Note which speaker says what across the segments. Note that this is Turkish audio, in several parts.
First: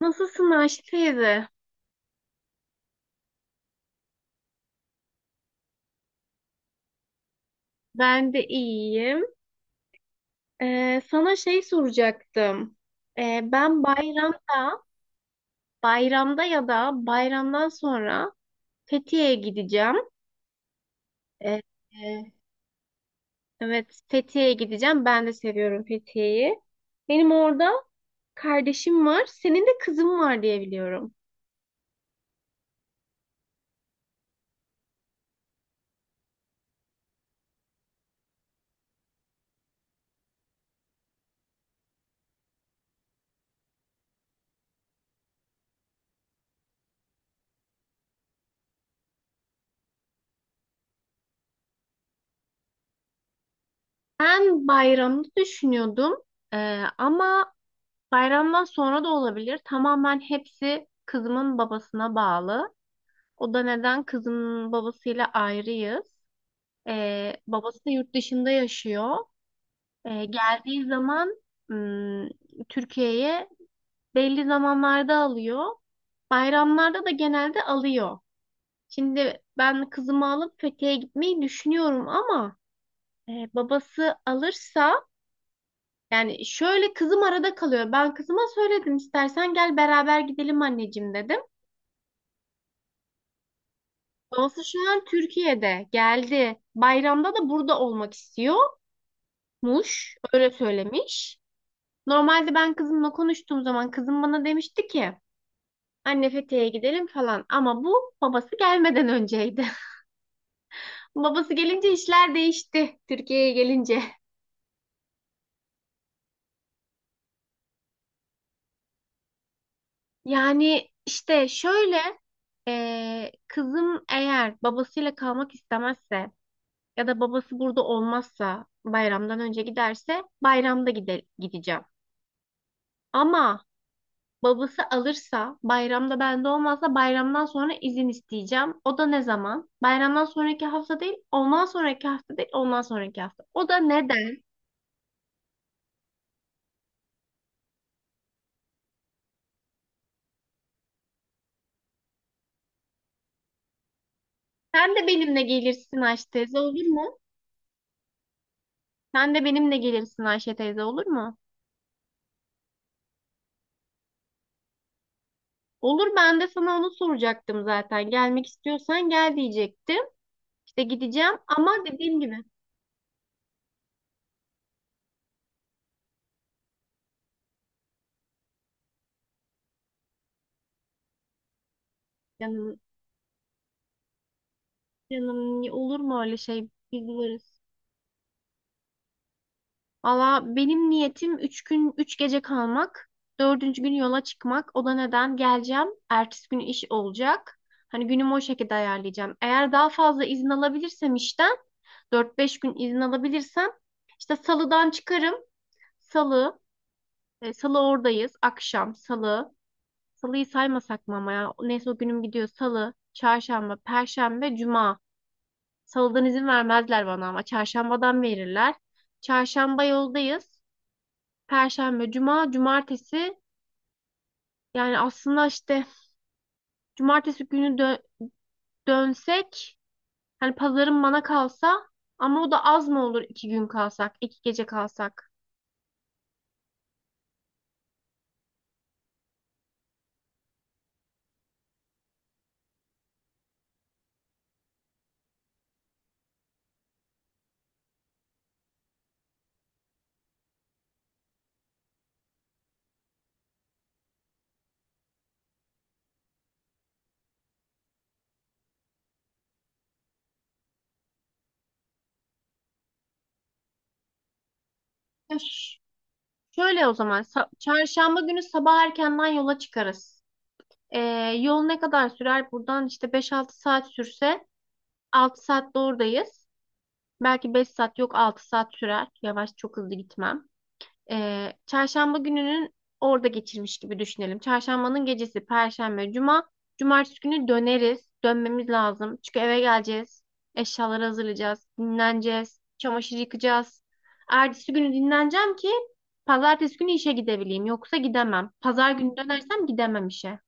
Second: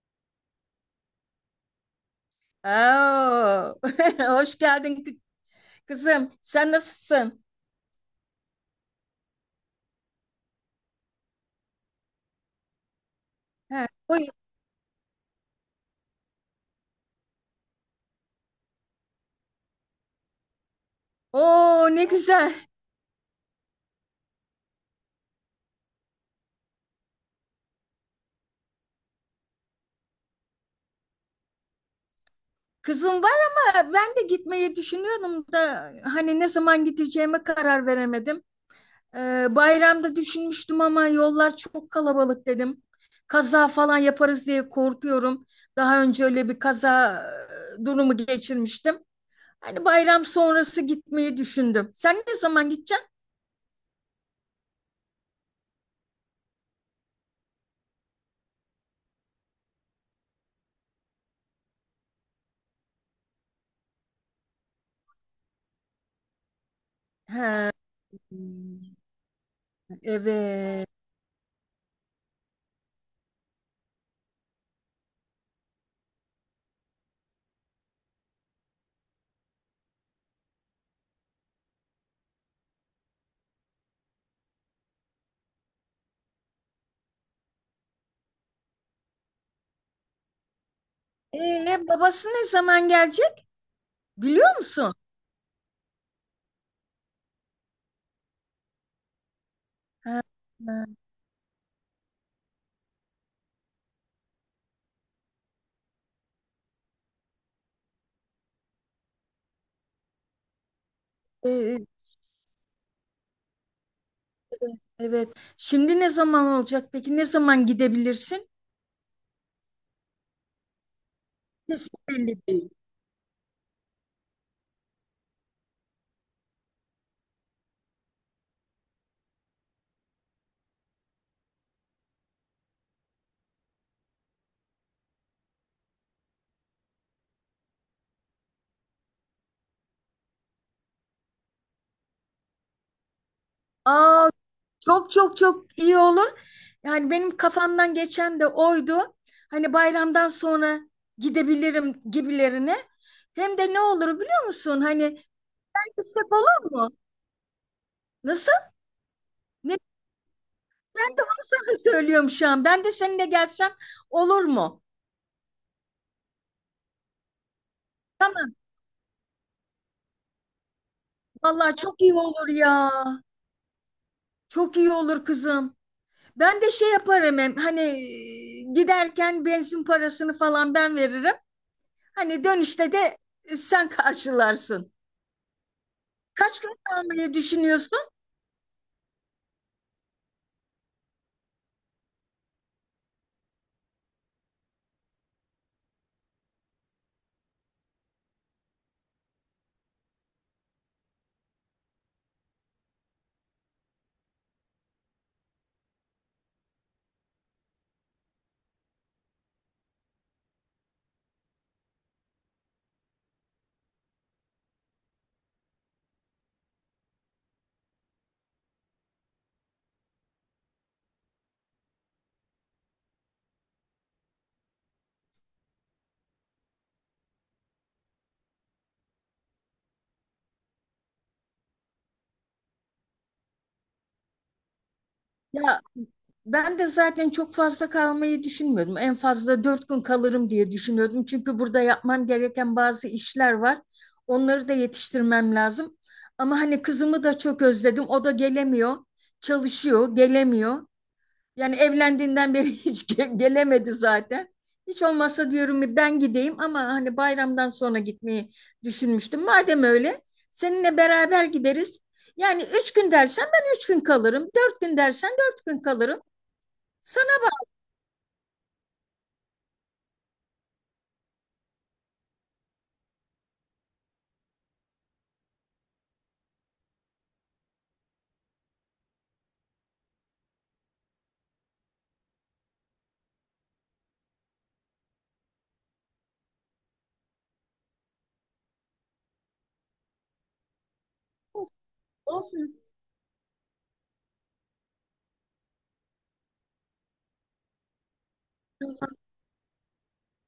Speaker 1: Nasılsın Ayşe teyze?
Speaker 2: Oo. Hoş geldin kızım. Sen nasılsın?
Speaker 1: Ben de iyiyim. Sana şey soracaktım. Ben
Speaker 2: He, buyur.
Speaker 1: bayramda, bayramda ya da bayramdan sonra Fethiye'ye gideceğim. Ee,
Speaker 2: Oo ne
Speaker 1: e,
Speaker 2: güzel.
Speaker 1: evet, Fethiye'ye gideceğim. Ben de seviyorum Fethiye'yi. Benim orada kardeşim var. Senin de kızın var diye biliyorum.
Speaker 2: Kızım var ama ben de gitmeyi düşünüyordum da hani ne zaman gideceğime karar veremedim. Bayramda düşünmüştüm ama yollar çok kalabalık dedim. Kaza falan yaparız diye korkuyorum. Daha önce öyle bir kaza durumu geçirmiştim. Hani bayram sonrası gitmeyi düşündüm. Sen ne zaman gideceksin?
Speaker 1: Ben bayramda düşünüyordum. Ama bayramdan sonra da olabilir. Tamamen hepsi kızımın babasına bağlı. O da neden? Kızın babasıyla ayrıyız.
Speaker 2: He,
Speaker 1: Babası da yurt dışında yaşıyor. Geldiği
Speaker 2: evet.
Speaker 1: zaman ım, Türkiye'ye belli zamanlarda alıyor. Bayramlarda da genelde alıyor. Şimdi ben kızımı alıp Fethiye'ye gitmeyi düşünüyorum ama babası alırsa yani şöyle kızım arada kalıyor. Ben kızıma söyledim istersen gel beraber gidelim anneciğim dedim.
Speaker 2: Babası ne zaman gelecek biliyor
Speaker 1: Babası şu
Speaker 2: musun?
Speaker 1: an Türkiye'de geldi. Bayramda da burada olmak istiyor. Muş öyle
Speaker 2: Ha,
Speaker 1: söylemiş. Normalde ben kızımla konuştuğum zaman kızım bana demişti ki anne Fethiye'ye gidelim falan ama bu babası gelmeden önceydi. Babası
Speaker 2: ee,
Speaker 1: gelince işler değişti Türkiye'ye gelince.
Speaker 2: evet. Şimdi ne zaman olacak? Peki ne zaman gidebilirsin?
Speaker 1: Yani işte
Speaker 2: Kesin
Speaker 1: şöyle
Speaker 2: belli değil.
Speaker 1: kızım eğer babasıyla kalmak istemezse ya da babası burada olmazsa bayramdan önce giderse bayramda gideceğim. Ama babası alırsa, bayramda bende olmazsa bayramdan sonra izin isteyeceğim. O da ne zaman? Bayramdan sonraki hafta değil, ondan sonraki hafta değil, ondan sonraki hafta. O da
Speaker 2: Aa,
Speaker 1: neden?
Speaker 2: çok çok çok iyi olur. Yani benim kafamdan geçen de oydu. Hani bayramdan sonra gidebilirim gibilerine. Hem de ne olur biliyor musun?
Speaker 1: Sen de
Speaker 2: Hani
Speaker 1: benimle gelirsin Ayşe
Speaker 2: gitsek
Speaker 1: teyze
Speaker 2: olur
Speaker 1: olur
Speaker 2: mu?
Speaker 1: mu?
Speaker 2: Nasıl?
Speaker 1: Sen de benimle
Speaker 2: Ne?
Speaker 1: gelirsin Ayşe teyze olur
Speaker 2: Ben de
Speaker 1: mu?
Speaker 2: onu sana söylüyorum şu an. Ben de seninle gelsem olur mu?
Speaker 1: Olur ben de sana onu soracaktım zaten. Gelmek
Speaker 2: Tamam.
Speaker 1: istiyorsan gel diyecektim. İşte gideceğim ama
Speaker 2: Vallahi çok iyi
Speaker 1: dediğim gibi
Speaker 2: olur ya. Çok iyi olur kızım. Ben de şey yaparım hem hani giderken benzin parasını falan ben veririm. Hani
Speaker 1: canım,
Speaker 2: dönüşte de sen karşılarsın.
Speaker 1: canım olur mu öyle
Speaker 2: Kaç
Speaker 1: şey?
Speaker 2: gün
Speaker 1: Biz
Speaker 2: kalmayı
Speaker 1: varız.
Speaker 2: düşünüyorsun?
Speaker 1: Valla benim niyetim üç gün, üç gece kalmak. Dördüncü gün yola çıkmak. O da neden geleceğim? Ertesi gün iş olacak. Hani günümü o şekilde ayarlayacağım. Eğer daha fazla izin alabilirsem işten, dört beş gün izin alabilirsem, işte salıdan çıkarım. Salı, salı oradayız. Akşam, salı. Salıyı saymasak mı ama ya? Neyse o günüm gidiyor. Salı, çarşamba, perşembe, cuma. Salıdan izin vermezler bana ama çarşambadan verirler. Çarşamba yoldayız. Perşembe, cuma, cumartesi. Yani aslında işte cumartesi günü dönsek hani pazarın bana kalsa ama o da az mı olur iki gün kalsak, iki gece kalsak?
Speaker 2: Ya ben de zaten çok fazla kalmayı düşünmüyordum. En fazla 4 gün kalırım diye düşünüyordum. Çünkü burada yapmam gereken bazı işler var. Onları da yetiştirmem lazım. Ama hani kızımı da çok özledim. O da gelemiyor. Çalışıyor, gelemiyor. Yani evlendiğinden beri hiç gelemedi zaten. Hiç olmazsa diyorum ben gideyim ama hani bayramdan sonra gitmeyi düşünmüştüm. Madem öyle seninle beraber gideriz. Yani 3 gün dersen ben 3 gün kalırım. 4 gün dersen
Speaker 1: Ya
Speaker 2: dört
Speaker 1: ş-
Speaker 2: gün kalırım.
Speaker 1: Şöyle o zaman
Speaker 2: Sana
Speaker 1: çarşamba günü sabah erkenden yola çıkarız. Ee, Yol ne kadar sürer? Buradan işte beş altı saat sürse 6 saatte oradayız. Belki 5 saat yok 6 saat sürer. Yavaş çok hızlı gitmem. Çarşamba gününün orada geçirmiş gibi düşünelim. Çarşambanın gecesi, perşembe, cuma. Cumartesi günü döneriz. Dönmemiz lazım. Çünkü eve geleceğiz. Eşyaları hazırlayacağız.
Speaker 2: bu-
Speaker 1: Dinleneceğiz.
Speaker 2: olsun.
Speaker 1: Çamaşır yıkacağız. Ertesi günü dinleneceğim ki pazartesi günü işe gidebileyim. Yoksa gidemem. Pazar günü dönersem gidemem işe.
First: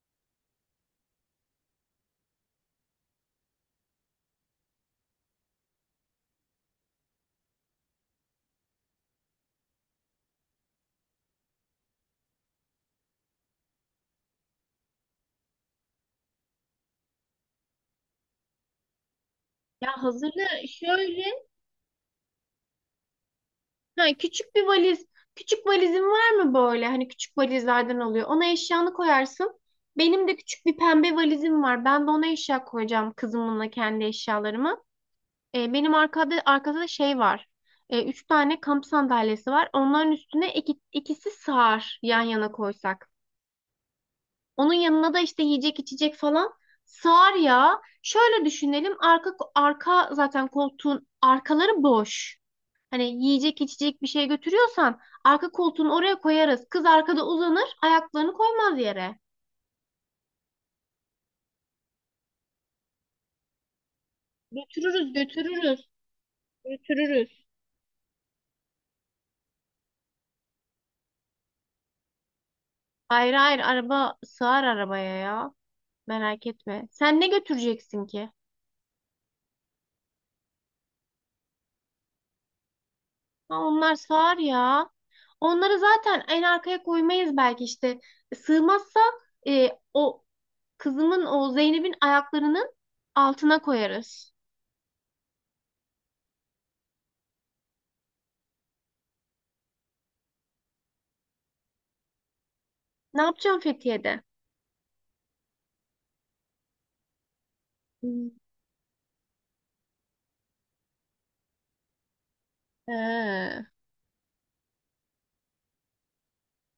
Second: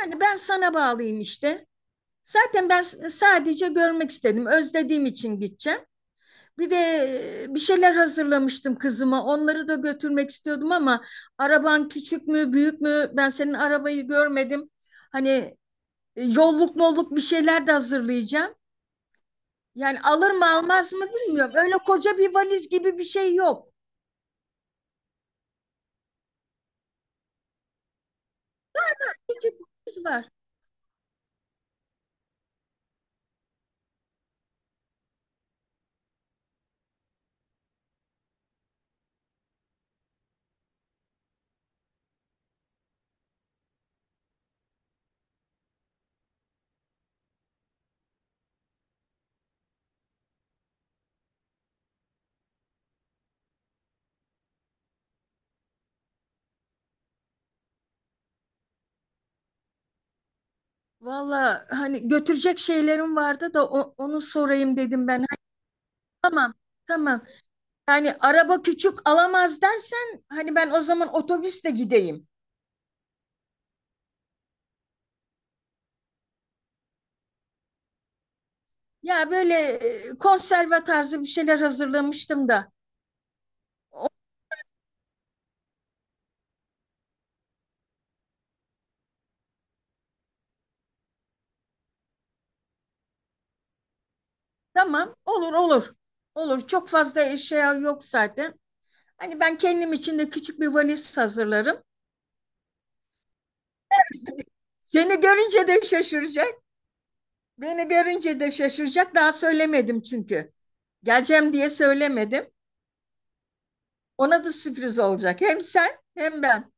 Speaker 2: Yani ben sana bağlıyım işte. Zaten ben sadece görmek istedim. Özlediğim için gideceğim. Bir de bir şeyler hazırlamıştım kızıma. Onları da götürmek istiyordum ama araban küçük mü, büyük mü? Ben senin arabayı görmedim. Hani yolluk molluk bir şeyler de hazırlayacağım.
Speaker 1: Ya
Speaker 2: Yani alır mı
Speaker 1: hazırlığı
Speaker 2: almaz mı
Speaker 1: şöyle
Speaker 2: bilmiyorum. Öyle koca bir valiz gibi bir şey yok.
Speaker 1: ha, küçük bir valiz. Küçük valizin var mı böyle? Hani küçük valizlerden oluyor. Ona eşyanı koyarsın.
Speaker 2: Küçük bir valiz var.
Speaker 1: Benim de küçük bir pembe valizim var. Ben de ona eşya koyacağım kızımınla kendi eşyalarımı. Benim arkada da şey var. Üç tane kamp sandalyesi var. Onların üstüne ikisi sığar yan yana koysak. Onun yanına da işte yiyecek içecek falan sığar ya. Şöyle düşünelim. Arka zaten koltuğun arkaları boş. Hani yiyecek içecek bir şey götürüyorsan arka koltuğun oraya koyarız. Kız arkada uzanır, ayaklarını koymaz yere.
Speaker 2: Valla hani götürecek şeylerim vardı da onu sorayım dedim
Speaker 1: Götürürüz,
Speaker 2: ben. Hani
Speaker 1: götürürüz,
Speaker 2: tamam, tamam.
Speaker 1: götürürüz.
Speaker 2: Yani araba küçük alamaz dersen hani ben o zaman otobüsle gideyim.
Speaker 1: Hayır hayır araba sığar arabaya ya. Merak etme. Sen ne götüreceksin ki?
Speaker 2: Ya böyle konserve tarzı bir şeyler hazırlamıştım da.
Speaker 1: Ha, onlar
Speaker 2: O-
Speaker 1: sığar ya. Onları zaten en arkaya koymayız belki işte. Sığmazsa o kızımın o Zeynep'in ayaklarının altına koyarız.
Speaker 2: tamam, olur olur. Olur, çok fazla eşya yok zaten. Hani ben kendim için de küçük bir valiz hazırlarım.
Speaker 1: Ne yapacağım Fethiye'de?
Speaker 2: Seni görünce de şaşıracak. Beni
Speaker 1: Hmm.
Speaker 2: görünce de şaşıracak. Daha söylemedim çünkü. Geleceğim diye söylemedim.
Speaker 1: He.
Speaker 2: Ona da sürpriz olacak. Hem sen hem ben.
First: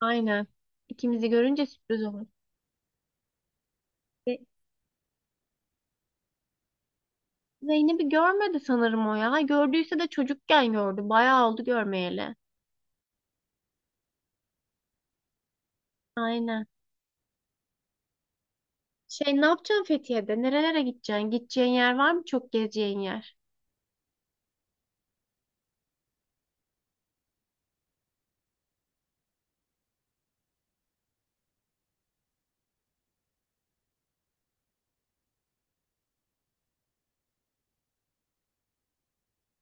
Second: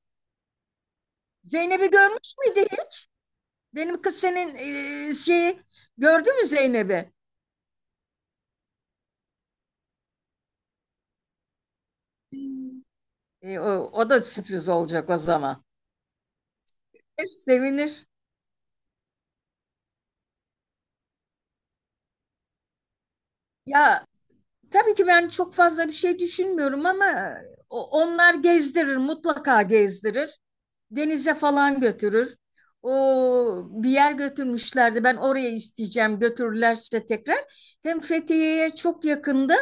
Speaker 1: Aynen. İkimizi görünce
Speaker 2: Zeynep'i
Speaker 1: sürpriz olur.
Speaker 2: görmüş müydü hiç? Benim kız
Speaker 1: Ve
Speaker 2: senin şeyi gördü mü Zeynep'i?
Speaker 1: Zeynep'i görmedi sanırım o ya. Gördüyse de çocukken gördü. Bayağı oldu görmeyeli.
Speaker 2: E, o, o da sürpriz olacak o zaman.
Speaker 1: Aynen.
Speaker 2: Sevinir.
Speaker 1: Şey ne yapacaksın Fethiye'de? Nerelere gideceksin? Gideceğin yer var mı? Çok gezeceğin yer.
Speaker 2: Ya tabii ki ben çok fazla bir şey düşünmüyorum ama onlar gezdirir, mutlaka gezdirir. Denize falan götürür. O bir yer götürmüşlerdi. Ben oraya isteyeceğim götürürlerse tekrar. Hem Fethiye'ye çok yakındı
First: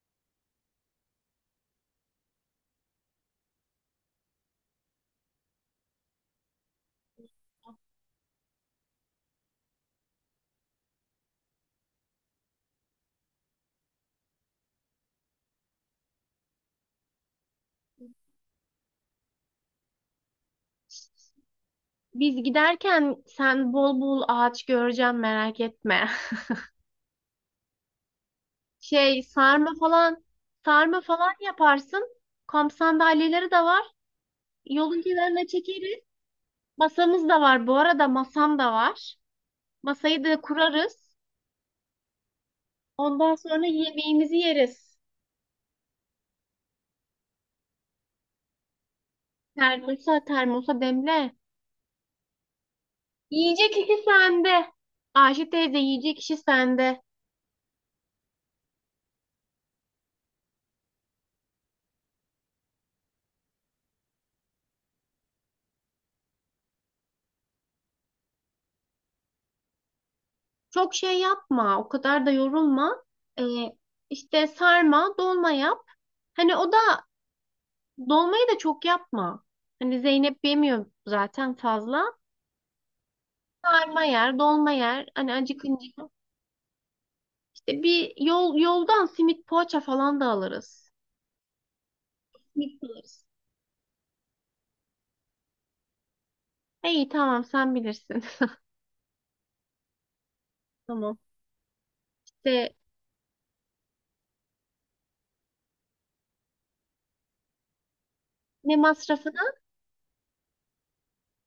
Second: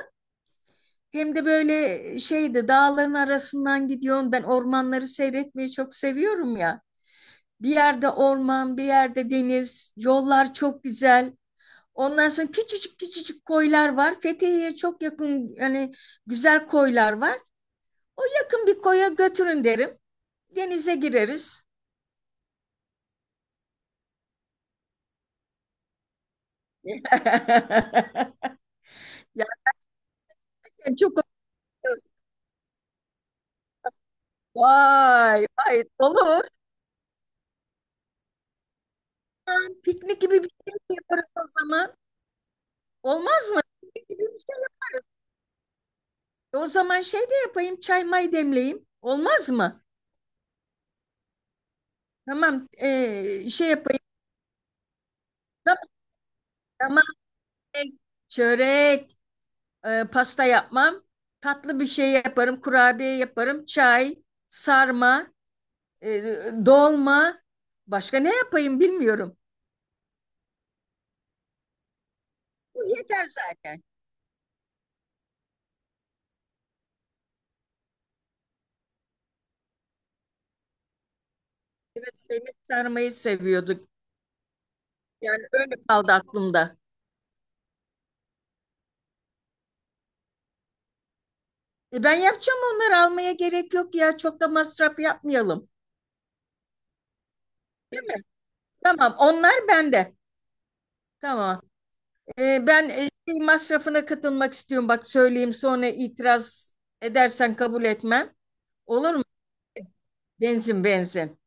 Speaker 2: hem de böyle şeydi, dağların arasından gidiyorum. Ben ormanları seyretmeyi çok seviyorum ya. Bir yerde orman, bir yerde deniz, yollar çok güzel. Ondan sonra küçücük küçücük koylar var. Fethiye'ye çok yakın, yani güzel koylar var. O yakın bir koya götürün derim. Denize gireriz.
Speaker 1: Biz giderken sen bol bol ağaç göreceğim merak etme. Şey sarma falan
Speaker 2: Yani
Speaker 1: sarma
Speaker 2: çok
Speaker 1: falan yaparsın. Kamp sandalyeleri de var. Yolun
Speaker 2: vay
Speaker 1: kenarına
Speaker 2: vay
Speaker 1: çekeriz.
Speaker 2: dolu.
Speaker 1: Masamız da var. Bu arada masam da var.
Speaker 2: Piknik
Speaker 1: Masayı
Speaker 2: gibi
Speaker 1: da
Speaker 2: bir şey de
Speaker 1: kurarız.
Speaker 2: yaparız o zaman.
Speaker 1: Ondan
Speaker 2: Olmaz mı?
Speaker 1: sonra
Speaker 2: Piknik gibi bir
Speaker 1: yemeğimizi
Speaker 2: şey
Speaker 1: yeriz.
Speaker 2: o zaman şey de yapayım, çay may demleyeyim. Olmaz mı?
Speaker 1: Termosa demle.
Speaker 2: Tamam, şey
Speaker 1: Yiyecek kişi
Speaker 2: yapayım.
Speaker 1: sende. Ayşe teyze
Speaker 2: Tamam,
Speaker 1: yiyecek kişi sende.
Speaker 2: tamam. e, Çörek. Pasta yapmam. Tatlı bir şey yaparım, kurabiye yaparım, çay, sarma, e, dolma. Başka ne yapayım bilmiyorum.
Speaker 1: Çok şey yapma. O kadar da
Speaker 2: Bu
Speaker 1: yorulma.
Speaker 2: yeter
Speaker 1: Ee,
Speaker 2: zaten.
Speaker 1: işte sarma, dolma yap. Hani o da dolmayı da çok yapma. Hani Zeynep yemiyor zaten fazla.
Speaker 2: Evet, Semih sarmayı seviyorduk.
Speaker 1: Sarma yer, dolma yer. Hani
Speaker 2: Yani öyle
Speaker 1: acıkınca.
Speaker 2: kaldı aklımda.
Speaker 1: İşte bir yoldan simit poğaça falan da alırız.
Speaker 2: E, ben yapacağım,
Speaker 1: Simit
Speaker 2: onları
Speaker 1: alırız.
Speaker 2: almaya gerek yok ya. Çok da masraf yapmayalım.
Speaker 1: İyi tamam sen
Speaker 2: Değil mi?
Speaker 1: bilirsin.
Speaker 2: Tamam, onlar bende.
Speaker 1: Tamam.
Speaker 2: Tamam. E,
Speaker 1: İşte
Speaker 2: ben şey masrafına katılmak istiyorum. Bak söyleyeyim, sonra itiraz edersen kabul etmem.
Speaker 1: ne
Speaker 2: Olur mu?
Speaker 1: masrafı?
Speaker 2: Benzin, benzin.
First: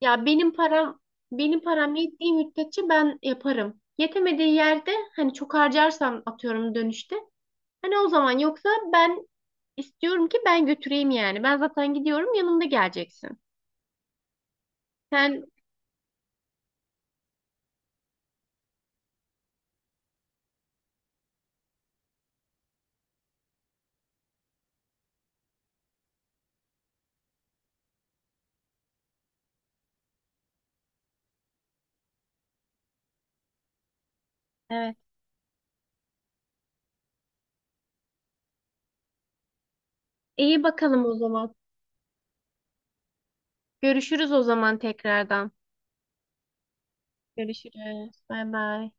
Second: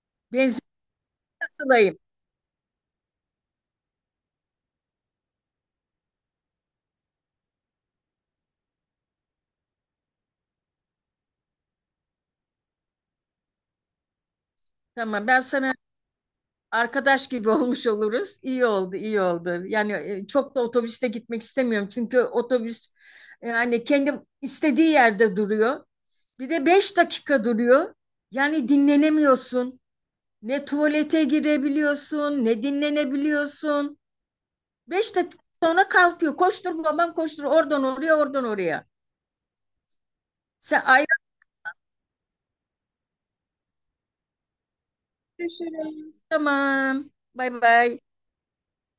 Speaker 1: Ya benim
Speaker 2: Benzin
Speaker 1: param, benim param
Speaker 2: katılayım.
Speaker 1: yettiği müddetçe ben yaparım. Yetemediği yerde hani çok harcarsam atıyorum dönüşte. Hani o zaman yoksa ben istiyorum ki ben götüreyim yani. Ben zaten gidiyorum yanımda geleceksin.
Speaker 2: Tamam, ben
Speaker 1: Sen
Speaker 2: sana arkadaş gibi olmuş oluruz. İyi oldu, iyi oldu. Yani çok da otobüste gitmek istemiyorum. Çünkü otobüs yani kendi istediği yerde duruyor. Bir de 5 dakika duruyor. Yani dinlenemiyorsun. Ne tuvalete girebiliyorsun, ne dinlenebiliyorsun.
Speaker 1: evet.
Speaker 2: Beş dakika sonra kalkıyor. Koştur babam koştur. Oradan oraya, oradan oraya.
Speaker 1: iyi
Speaker 2: Sen
Speaker 1: bakalım o
Speaker 2: ayrı
Speaker 1: zaman. Görüşürüz o zaman tekrardan.
Speaker 2: düşünün. Tamam. Bay bay.
Speaker 1: Görüşürüz. Bay bay.